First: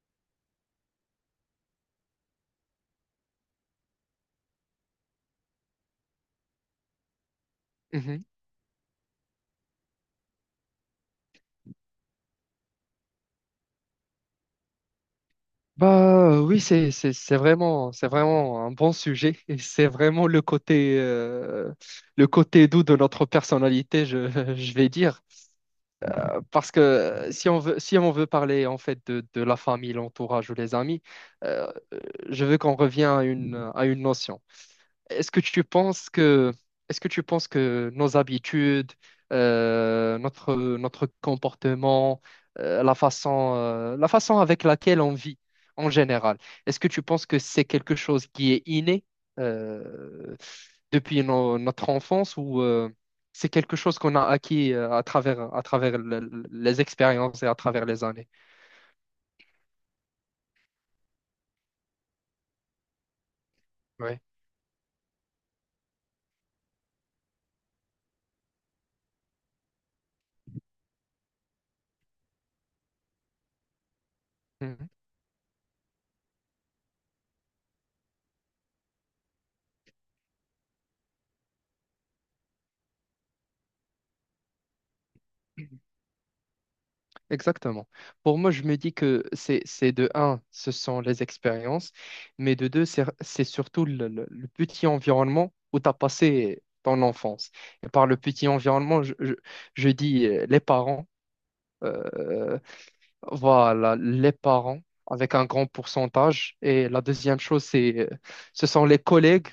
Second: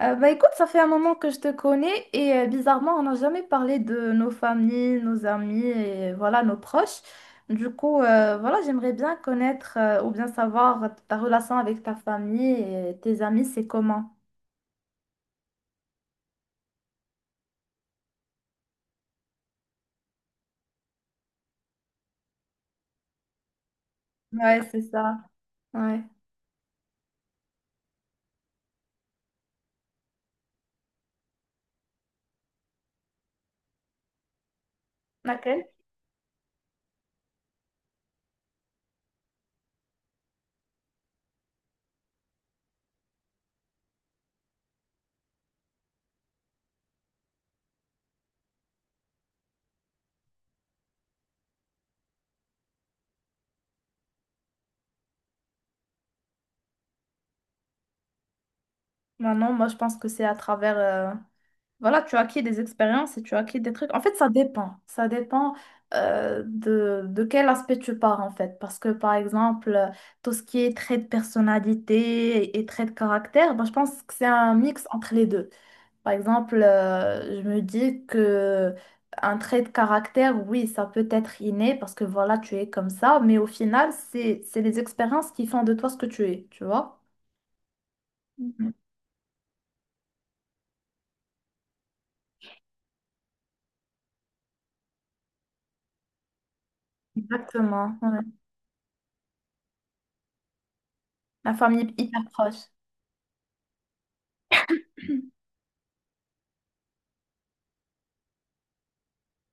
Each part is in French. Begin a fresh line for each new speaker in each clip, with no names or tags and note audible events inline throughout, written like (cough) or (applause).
Bah écoute, ça fait un moment que je te connais et bizarrement, on n'a jamais parlé de nos familles, nos amis et voilà, nos proches. Du coup,
Mhm.
voilà, j'aimerais bien connaître ou bien savoir ta relation avec ta famille et tes amis, c'est comment?
Oui, c'est vraiment c'est vraiment un bon sujet et c'est vraiment le côté doux de notre personnalité, je, (laughs)
Ouais,
je
c'est
vais
ça.
dire.
Ouais.
Parce que si on veut parler en fait de la famille, l'entourage ou les amis, euh, je veux qu'on revienne à une notion. Est-ce que tu
Laquelle?
penses que, est-ce que tu penses que nos habitudes, notre, notre comportement, la façon avec laquelle on vit en général, est-ce que tu penses que c'est quelque chose qui est inné, euh, depuis notre enfance ou c'est quelque chose qu'on a acquis à travers les expériences et à travers les années?
Bah non, moi je pense que c'est à travers voilà, tu acquiers des expériences et tu acquiers des trucs. En fait,
Ouais.
ça dépend. Ça dépend de quel aspect tu pars, en fait. Parce que, par exemple, tout ce qui est trait de personnalité et trait de caractère, ben, je pense que c'est un mix entre les deux. Par exemple, je me dis que un trait de caractère, oui, ça peut être inné parce que, voilà, tu es comme ça. Mais au final, c'est les expériences qui font de
Mhm.
toi ce que tu es, tu vois?
Exactement. Pour moi, je
Mhm.
me dis que c'est de un, ce sont les expériences, mais de deux, c'est surtout le, le petit environnement où tu as passé ton enfance. Et
Exactement,
par
ouais.
le petit environnement, je dis les parents,
La famille hyper
euh,
proche.
voilà, les parents avec un grand pourcentage. Et la deuxième chose, c'est ce sont les collègues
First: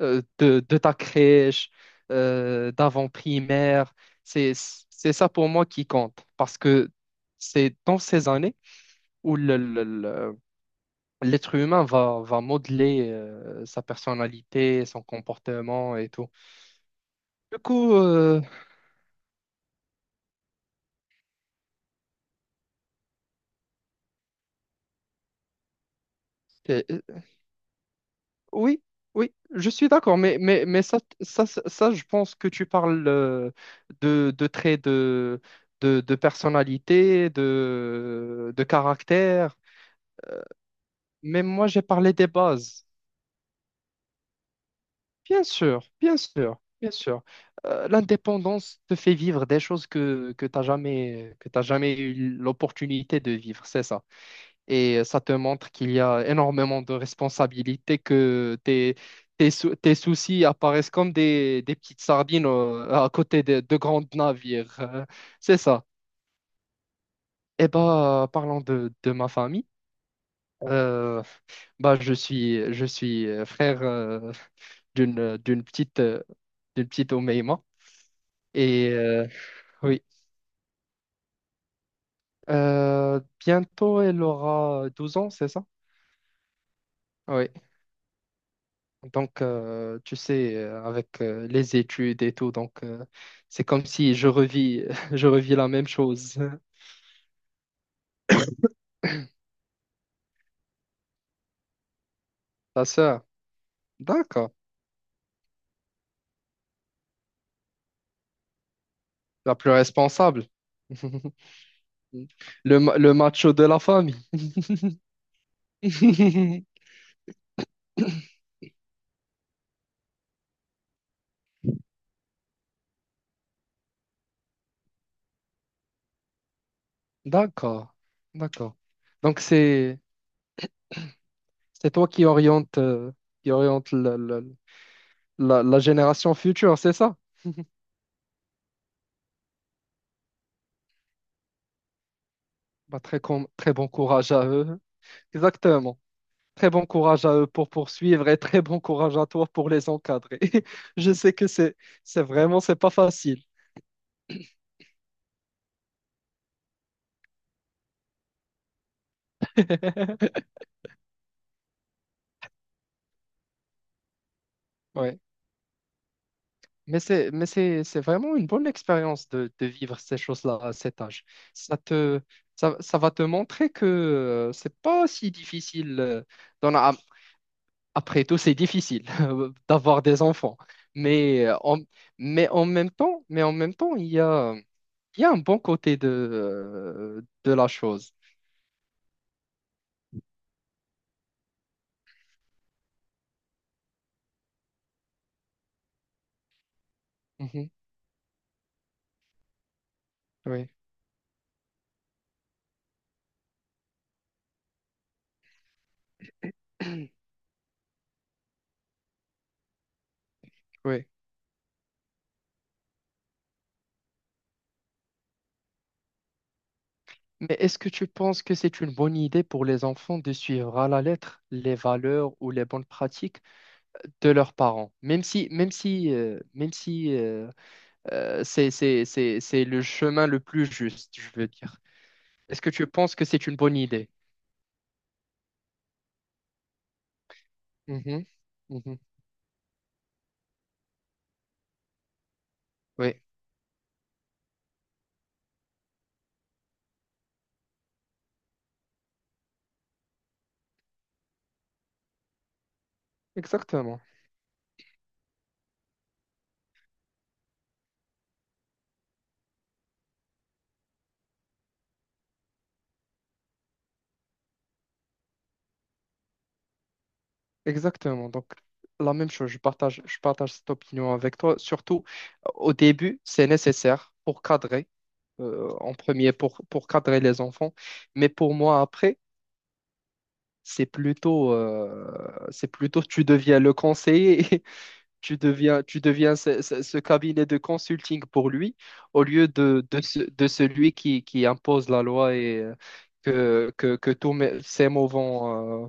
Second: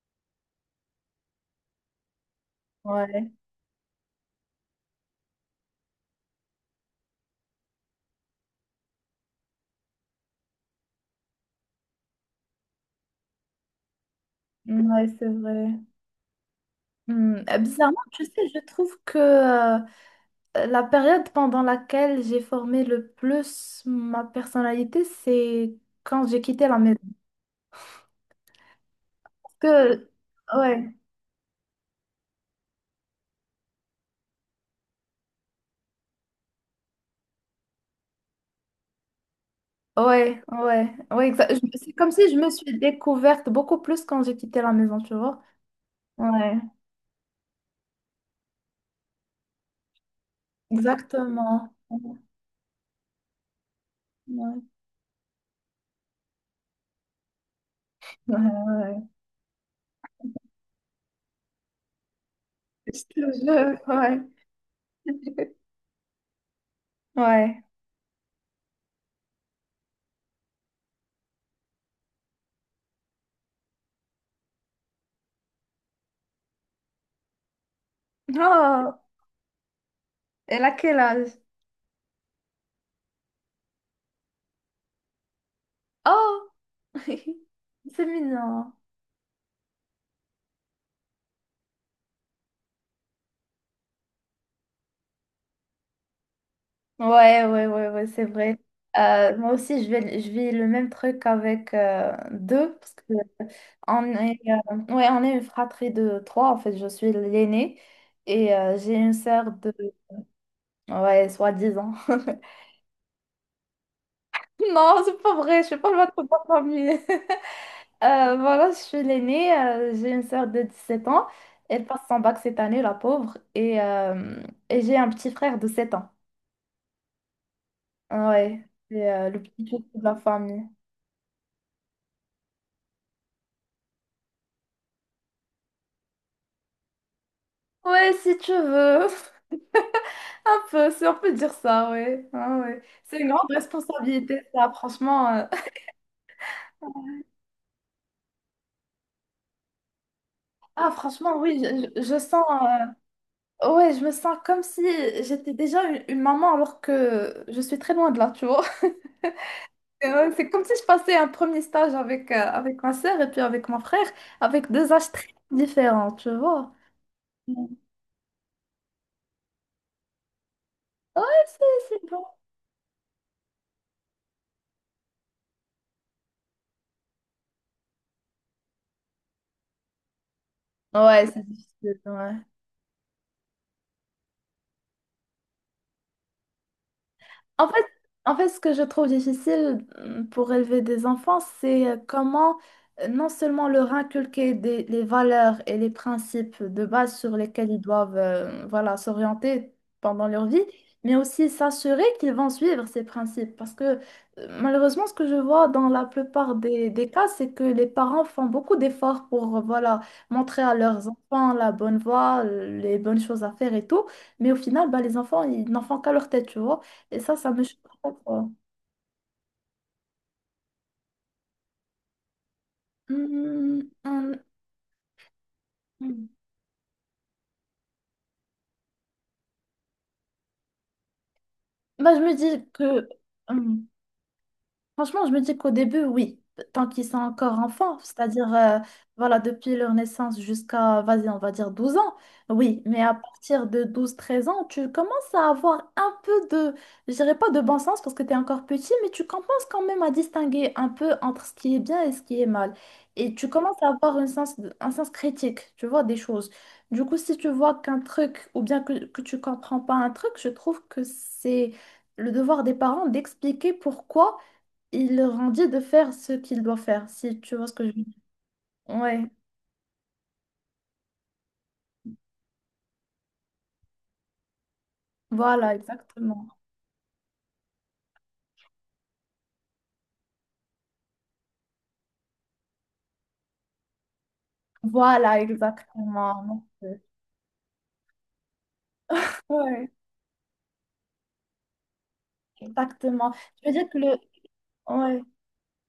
de ta crèche,
Ouais.
d'avant-primaire. C'est ça pour moi qui compte parce que c'est dans ces années où l'être humain va, va modeler sa personnalité, son
Ouais, c'est vrai.
comportement et tout.
Hmm.
Du coup,
Bizarrement, tu sais,
euh,
je trouve que la période pendant laquelle j'ai formé le plus ma personnalité, c'est quand j'ai quitté la maison.
Oui, oui,
Parce
je suis
que,
d'accord, mais
ouais,
ça, je pense que tu parles de traits de personnalité, de caractère. Mais moi, j'ai
c'est comme
parlé des
si je me suis
bases.
découverte beaucoup plus quand j'ai quitté la maison, tu vois.
Bien sûr, bien
Ouais,
sûr, bien sûr. L'indépendance te fait vivre des choses que tu n'as jamais, que t'as
exactement.
jamais eu
Ouais,
l'opportunité de vivre, c'est ça. Et ça te montre qu'il y a énormément de responsabilités,
ouais,
que tes,
ouais.
tes, tes soucis apparaissent comme des petites sardines
Je
à
te
côté de
jure,
grands
ouais.
navires. C'est
(laughs)
ça.
Ouais.
Et ben parlant de ma famille, euh, bah, je suis frère d'une, d'une petite Omeima. Et
Oh,
euh, oui,
elle a quel âge?
Bientôt elle aura 12 ans, c'est ça?
Oh,
Oui.
(laughs) c'est mignon.
Donc, tu sais, avec les études et tout, donc c'est comme si je revis, (laughs) je revis la même chose. (laughs)
Ouais, ouais, ouais, ouais, c'est vrai. Moi aussi, je vis le même truc avec deux,
Ta
parce que
sœur,
on est,
d'accord,
on est une fratrie de trois, en fait, je suis l'aînée, et j'ai une sœur
la plus
de,
responsable,
ouais,
(laughs)
soi-disant. (laughs)
le, le macho de la famille.
Non, c'est pas vrai, je suis pas votre propre
(laughs)
famille. (laughs) Voilà, je suis l'aînée, j'ai une sœur de 17 ans, elle passe son bac cette année, la pauvre, et j'ai un petit frère de 7 ans.
D'accord,
Ouais,
d'accord.
c'est
Donc
le petit chouchou
c'est
de la famille.
c'est toi qui oriente la, la génération future, c'est ça?
Ouais, si tu veux. (laughs) Un peu, si on peut dire ça, ouais. Ah, ouais.
Bah,
C'est une grande
très bon courage
responsabilité,
à eux.
ça,
(laughs)
franchement. (laughs)
Exactement. Très bon courage à eux pour poursuivre et très bon courage à toi pour les encadrer. (laughs)
Ah,
Je sais
franchement,
que
oui,
c'est
je, je- je
c'est
sens.
vraiment c'est
euh,
pas facile.
Ouais, je me sens comme
(clears throat)
si j'étais déjà une maman alors que je suis très loin de là, tu vois. (laughs) Et ouais, c'est comme si je passais un premier stage avec, avec ma sœur et puis avec mon frère, avec deux âges
Ouais.
très différents, tu vois.
Mais c'est mais
Ouais,
c'est c'est vraiment une bonne expérience de vivre ces choses-là à cet âge.
c'est
Ça
c'est
te
bon.
ça, ça va te montrer que c'est pas si difficile. D'en a- Après tout, c'est difficile (laughs) d'avoir des enfants.
Ouais, c'est
Mais euh, en,
difficile, ouais.
mais en même temps, mais en même temps, il y a un bon côté de la
En fait,
chose.
en fait, ce que je trouve difficile pour élever des enfants, c'est comment non seulement leur inculquer les valeurs et les principes de base sur lesquels
Mhm.
ils doivent voilà, s'orienter pendant leur vie,
Oui,
mais aussi s'assurer qu'ils vont suivre ces principes. Parce que malheureusement, ce que je vois dans la plupart des cas,
(clears throat)
c'est que les parents font beaucoup d'efforts pour voilà, montrer à
oui.
leurs enfants la bonne voie, les bonnes choses à faire et tout, mais au final, bah, les enfants, ils n'en font qu'à leur tête, tu vois. Et ça
Mais
me choque.
est-ce que tu
pas,
penses
quoi.
que c'est une bonne idée pour les enfants de suivre à la lettre les valeurs ou les bonnes pratiques
Hmm,
de leurs parents? Même si, même si,
hmm.
même si c'est, c'est le chemin le plus juste, je veux dire.
Bah, je me
Est-ce
dis
que tu
que…
penses que c'est une bonne
hmm,
idée?
franchement, je me dis qu'au début, oui, tant qu'ils sont encore enfants,
Mhm,
c'est-à-dire,
mhm.
voilà, depuis leur naissance jusqu'à, vas-y, on va dire 12 ans, oui, mais à
Oui,
partir de 12 13 ans, tu commences à avoir un peu de, je dirais pas de bon sens parce que tu es encore petit, mais tu commences quand même à distinguer un peu entre ce qui est bien et ce qui est mal. Et tu commences à
exactement.
avoir un sens critique, tu vois, des choses. Du coup, si tu vois qu'un truc, ou bien que tu comprends pas un truc, je trouve que c'est le devoir des parents d'expliquer pourquoi il leur en dit de faire ce qu'il doit faire, si tu vois ce que je veux dire.
Exactement. Donc, la
Ouais,
même chose, je partage cette opinion avec toi. Surtout, au début, c'est nécessaire pour cadrer.
voilà,
En premier
exactement.
pour cadrer les enfants. Mais pour moi, après, c'est plutôt tu deviens le conseiller, (laughs) et
Voilà,
tu deviens
exactement.
ce, ce
Merci.
cabinet de consulting pour lui, au lieu
Ouais,
de, de celui qui impose la loi et
exactement. Je veux
que,
dire
que,
que
que
le…
ces mots
Ouais.
vont,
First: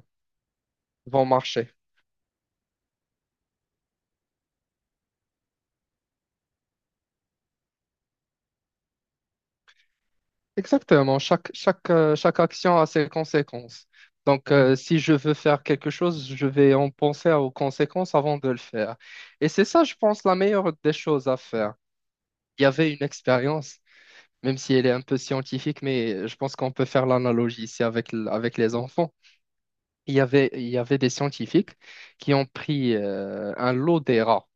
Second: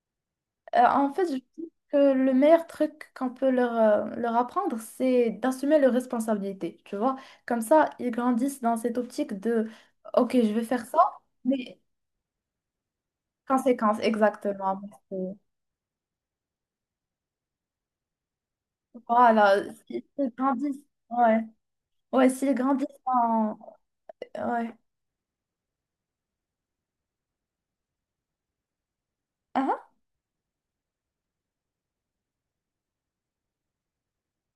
En fait,
vont
je dis
marcher.
que le meilleur truc qu'on peut leur, leur apprendre, c'est d'assumer leurs responsabilités, tu vois. Comme ça, ils grandissent dans cette optique de, OK, je vais faire ça,
Exactement, chaque,
mais
chaque, chaque action a ses conséquences.
conséquence,
Donc,
exactement.
si je veux
Merci.
faire quelque chose, je vais en penser aux conséquences avant de le faire. Et
Voilà,
c'est ça, je
ils
pense, la meilleure
grandissent.
des choses à
Ouais,
faire.
ouais, s'ils
Il y
grandissent
avait une
en…
expérience, même
Ouais.
si elle est un peu scientifique, mais je pense qu'on peut faire l'analogie ici avec, avec les enfants. Il y avait des scientifiques qui ont pris un lot des rats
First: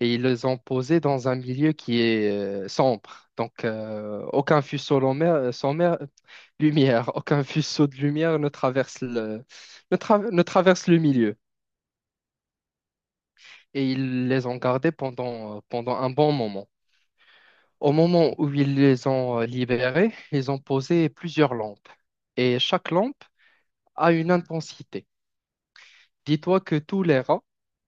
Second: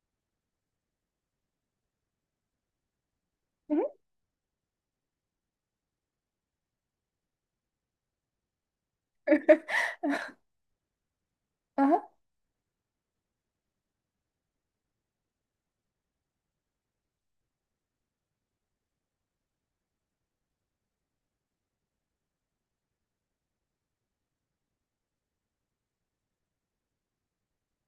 et ils les ont posés dans un milieu qui est sombre. Donc,
Mhm.
aucun faisceau lumière, sans mer- (laughs) lumière, aucun faisceau de lumière ne traverse le,
(laughs)
ne traverse le milieu.
Ah,
Et ils les ont gardés pendant, pendant un bon moment. Au moment où ils les ont libérés, ils ont posé plusieurs lampes. Et chaque lampe a une intensité. Dis-toi que tous les rats,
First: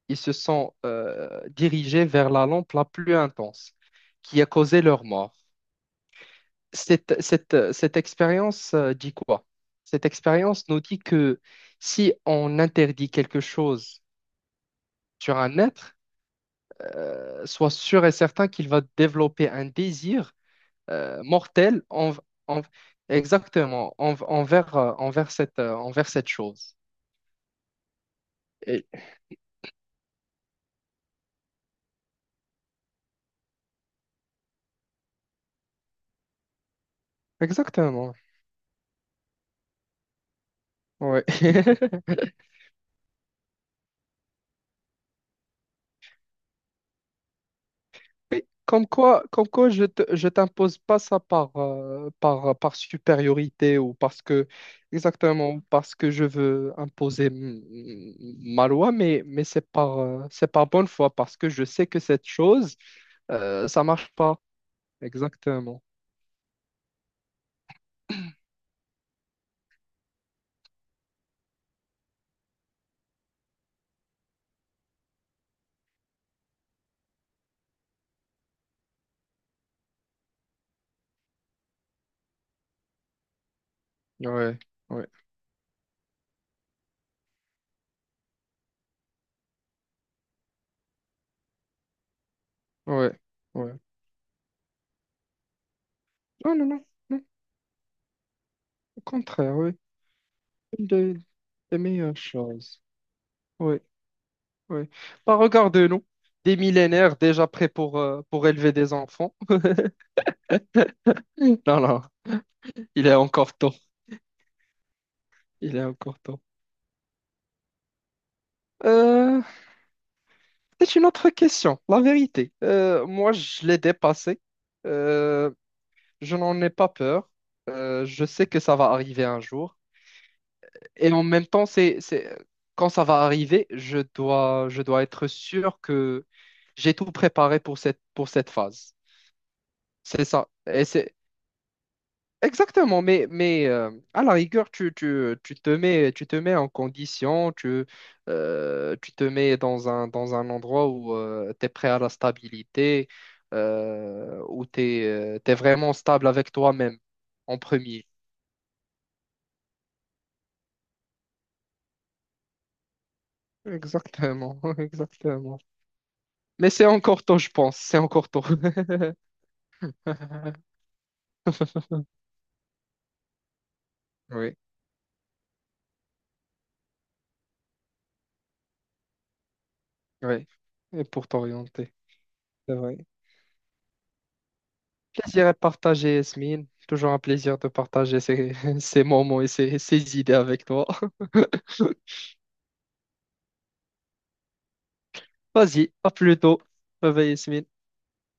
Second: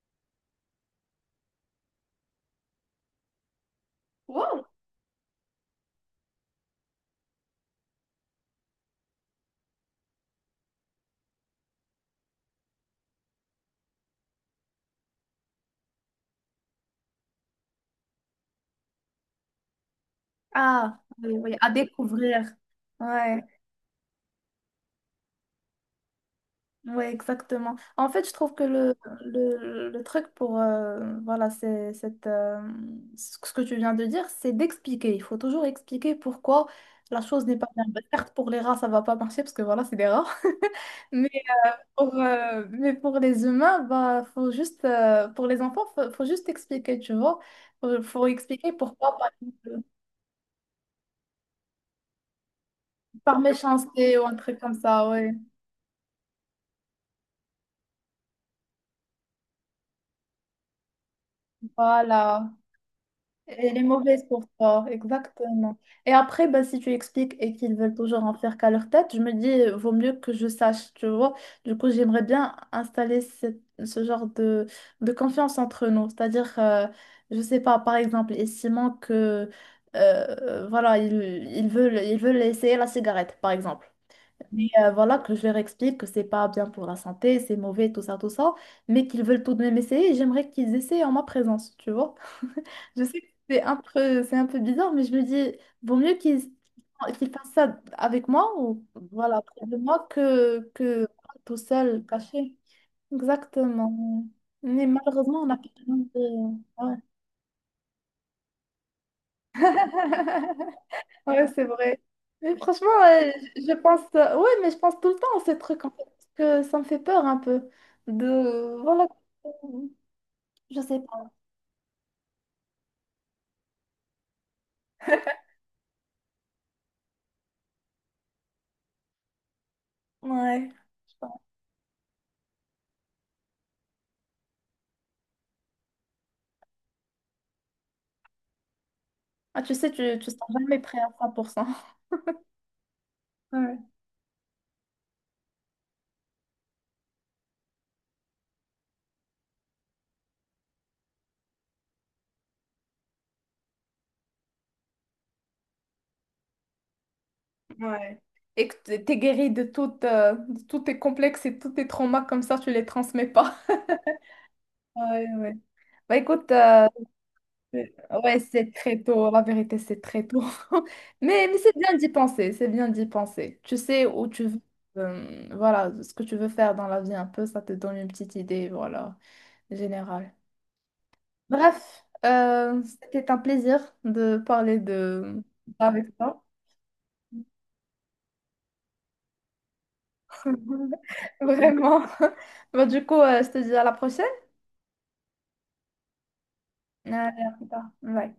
ils se sont dirigés vers la lampe la plus intense, qui a
wow.
causé leur mort. Cette cette expérience dit quoi? Cette expérience nous dit que si on interdit quelque chose sur un être, sois sûr et certain qu'il va développer un désir
Ah, oui, oui, à
mortel
découvrir.
en-
Ouais,
envers, envers cette chose.
ouais, exactement. En fait, je trouve que
Et-
le truc pour, voilà, ce que tu viens de dire, c'est d'expliquer. Il faut toujours expliquer pourquoi la chose n'est pas bien. Bah,
exactement,
certes, pour les rats, ça va pas marcher parce que voilà, c'est des rats. (laughs)
ouais.
Mais
(laughs)
mais pour les humains, bah, faut juste, pour les enfants, faut juste expliquer, tu vois. Faut expliquer pourquoi, pas
Comme quoi je t'impose pas ça par, par, par
par
supériorité ou
méchanceté
parce
ou un
que,
truc comme ça, oui.
exactement, parce que je veux imposer ma loi, mais c'est par bonne foi, parce que je sais que cette
Voilà.
chose,
Elle est
ça marche
mauvaise
pas.
pour toi, exactement.
Exactement.
Et après, bah, si tu expliques et qu'ils veulent toujours en faire qu'à leur tête, je me dis, vaut mieux que je sache, tu vois. Du coup, j'aimerais bien installer ce genre de confiance entre nous. C'est-à-dire, je sais pas, par exemple, et Simon que, voilà, ils, ils veulent essayer la cigarette, par exemple.
Ouais,
Mais
ouais,
voilà, que je leur explique que c'est pas bien pour la santé, c'est mauvais, tout ça, mais qu'ils veulent tout de même essayer, et j'aimerais qu'ils essaient en ma présence, tu vois. Je
ouais,
sais que
ouais.
c'est un peu bizarre, mais je me dis, vaut mieux qu'ils
Non, non, non, non,
qu'ils fassent ça avec moi, ou
au
voilà,
contraire,
près
oui.
de moi,
Une
que tout
des
seul,
meilleures
caché.
choses. Oui,
Exactement. Mais
oui. Bah,
malheureusement, on n'a pas besoin
regarde-nous, des
de… ouais.
millénaires déjà prêts pour élever des enfants.
(laughs) Ouais,
(laughs)
c'est
Non,
vrai.
non.
Mais franchement,
Il est encore
je
temps.
pense, ouais, mais je pense tout le temps à ce
Il est
truc en fait,
encore temps.
parce que ça me fait peur un peu. De, voilà,
Euh,
je
c'est
sais
une autre
pas.
question, la vérité. Moi, je l'ai dépassé. Euh, je n'en ai pas peur. Je sais que ça va arriver un jour.
Ouais. Je
Et
sais
en
pas.
même temps, c'est, quand ça va arriver, je dois être sûr que j'ai tout préparé pour cette phase.
Ah, tu sais,
C'est
tu seras
ça.
jamais prêt à 100%.
Exactement, mais,
Ouais.
à la rigueur, tu, tu te mets en condition, tu, tu te mets dans un endroit où tu es prêt à la stabilité, où tu es, vraiment stable avec toi-même en premier.
Ouais. Et que t'es guéri de tout, de tous tes complexes et tous tes traumas, comme ça, tu les transmets pas.
Exactement, (laughs)
Ouais, ouais.
exactement.
Bah écoute,
Mais c'est encore tôt, je pense,
ouais,
c'est encore
ouais,
tôt.
c'est très tôt, la vérité, c'est très tôt.
(laughs)
(laughs) Mais c'est bien d'y penser, c'est bien d'y penser. Tu sais où tu
Oui,
veux, voilà, ce que tu veux faire dans la vie un peu, ça te donne une petite idée, voilà, générale.
oui, et pour t'orienter,
Bref,
c'est vrai.
c'était un plaisir de parler de
Plaisir est
avec
partagé,
toi.
Yasmine. Toujours un plaisir de partager ces, (laughs) ces moments et ces, ces idées avec toi.
(laughs)
(laughs)
Vraiment. Bon, du coup, je te dis à la prochaine.
Vas-y, à plus tôt.
Allez,
Bye bye,
à
Yasmine.
plus tard. Bye.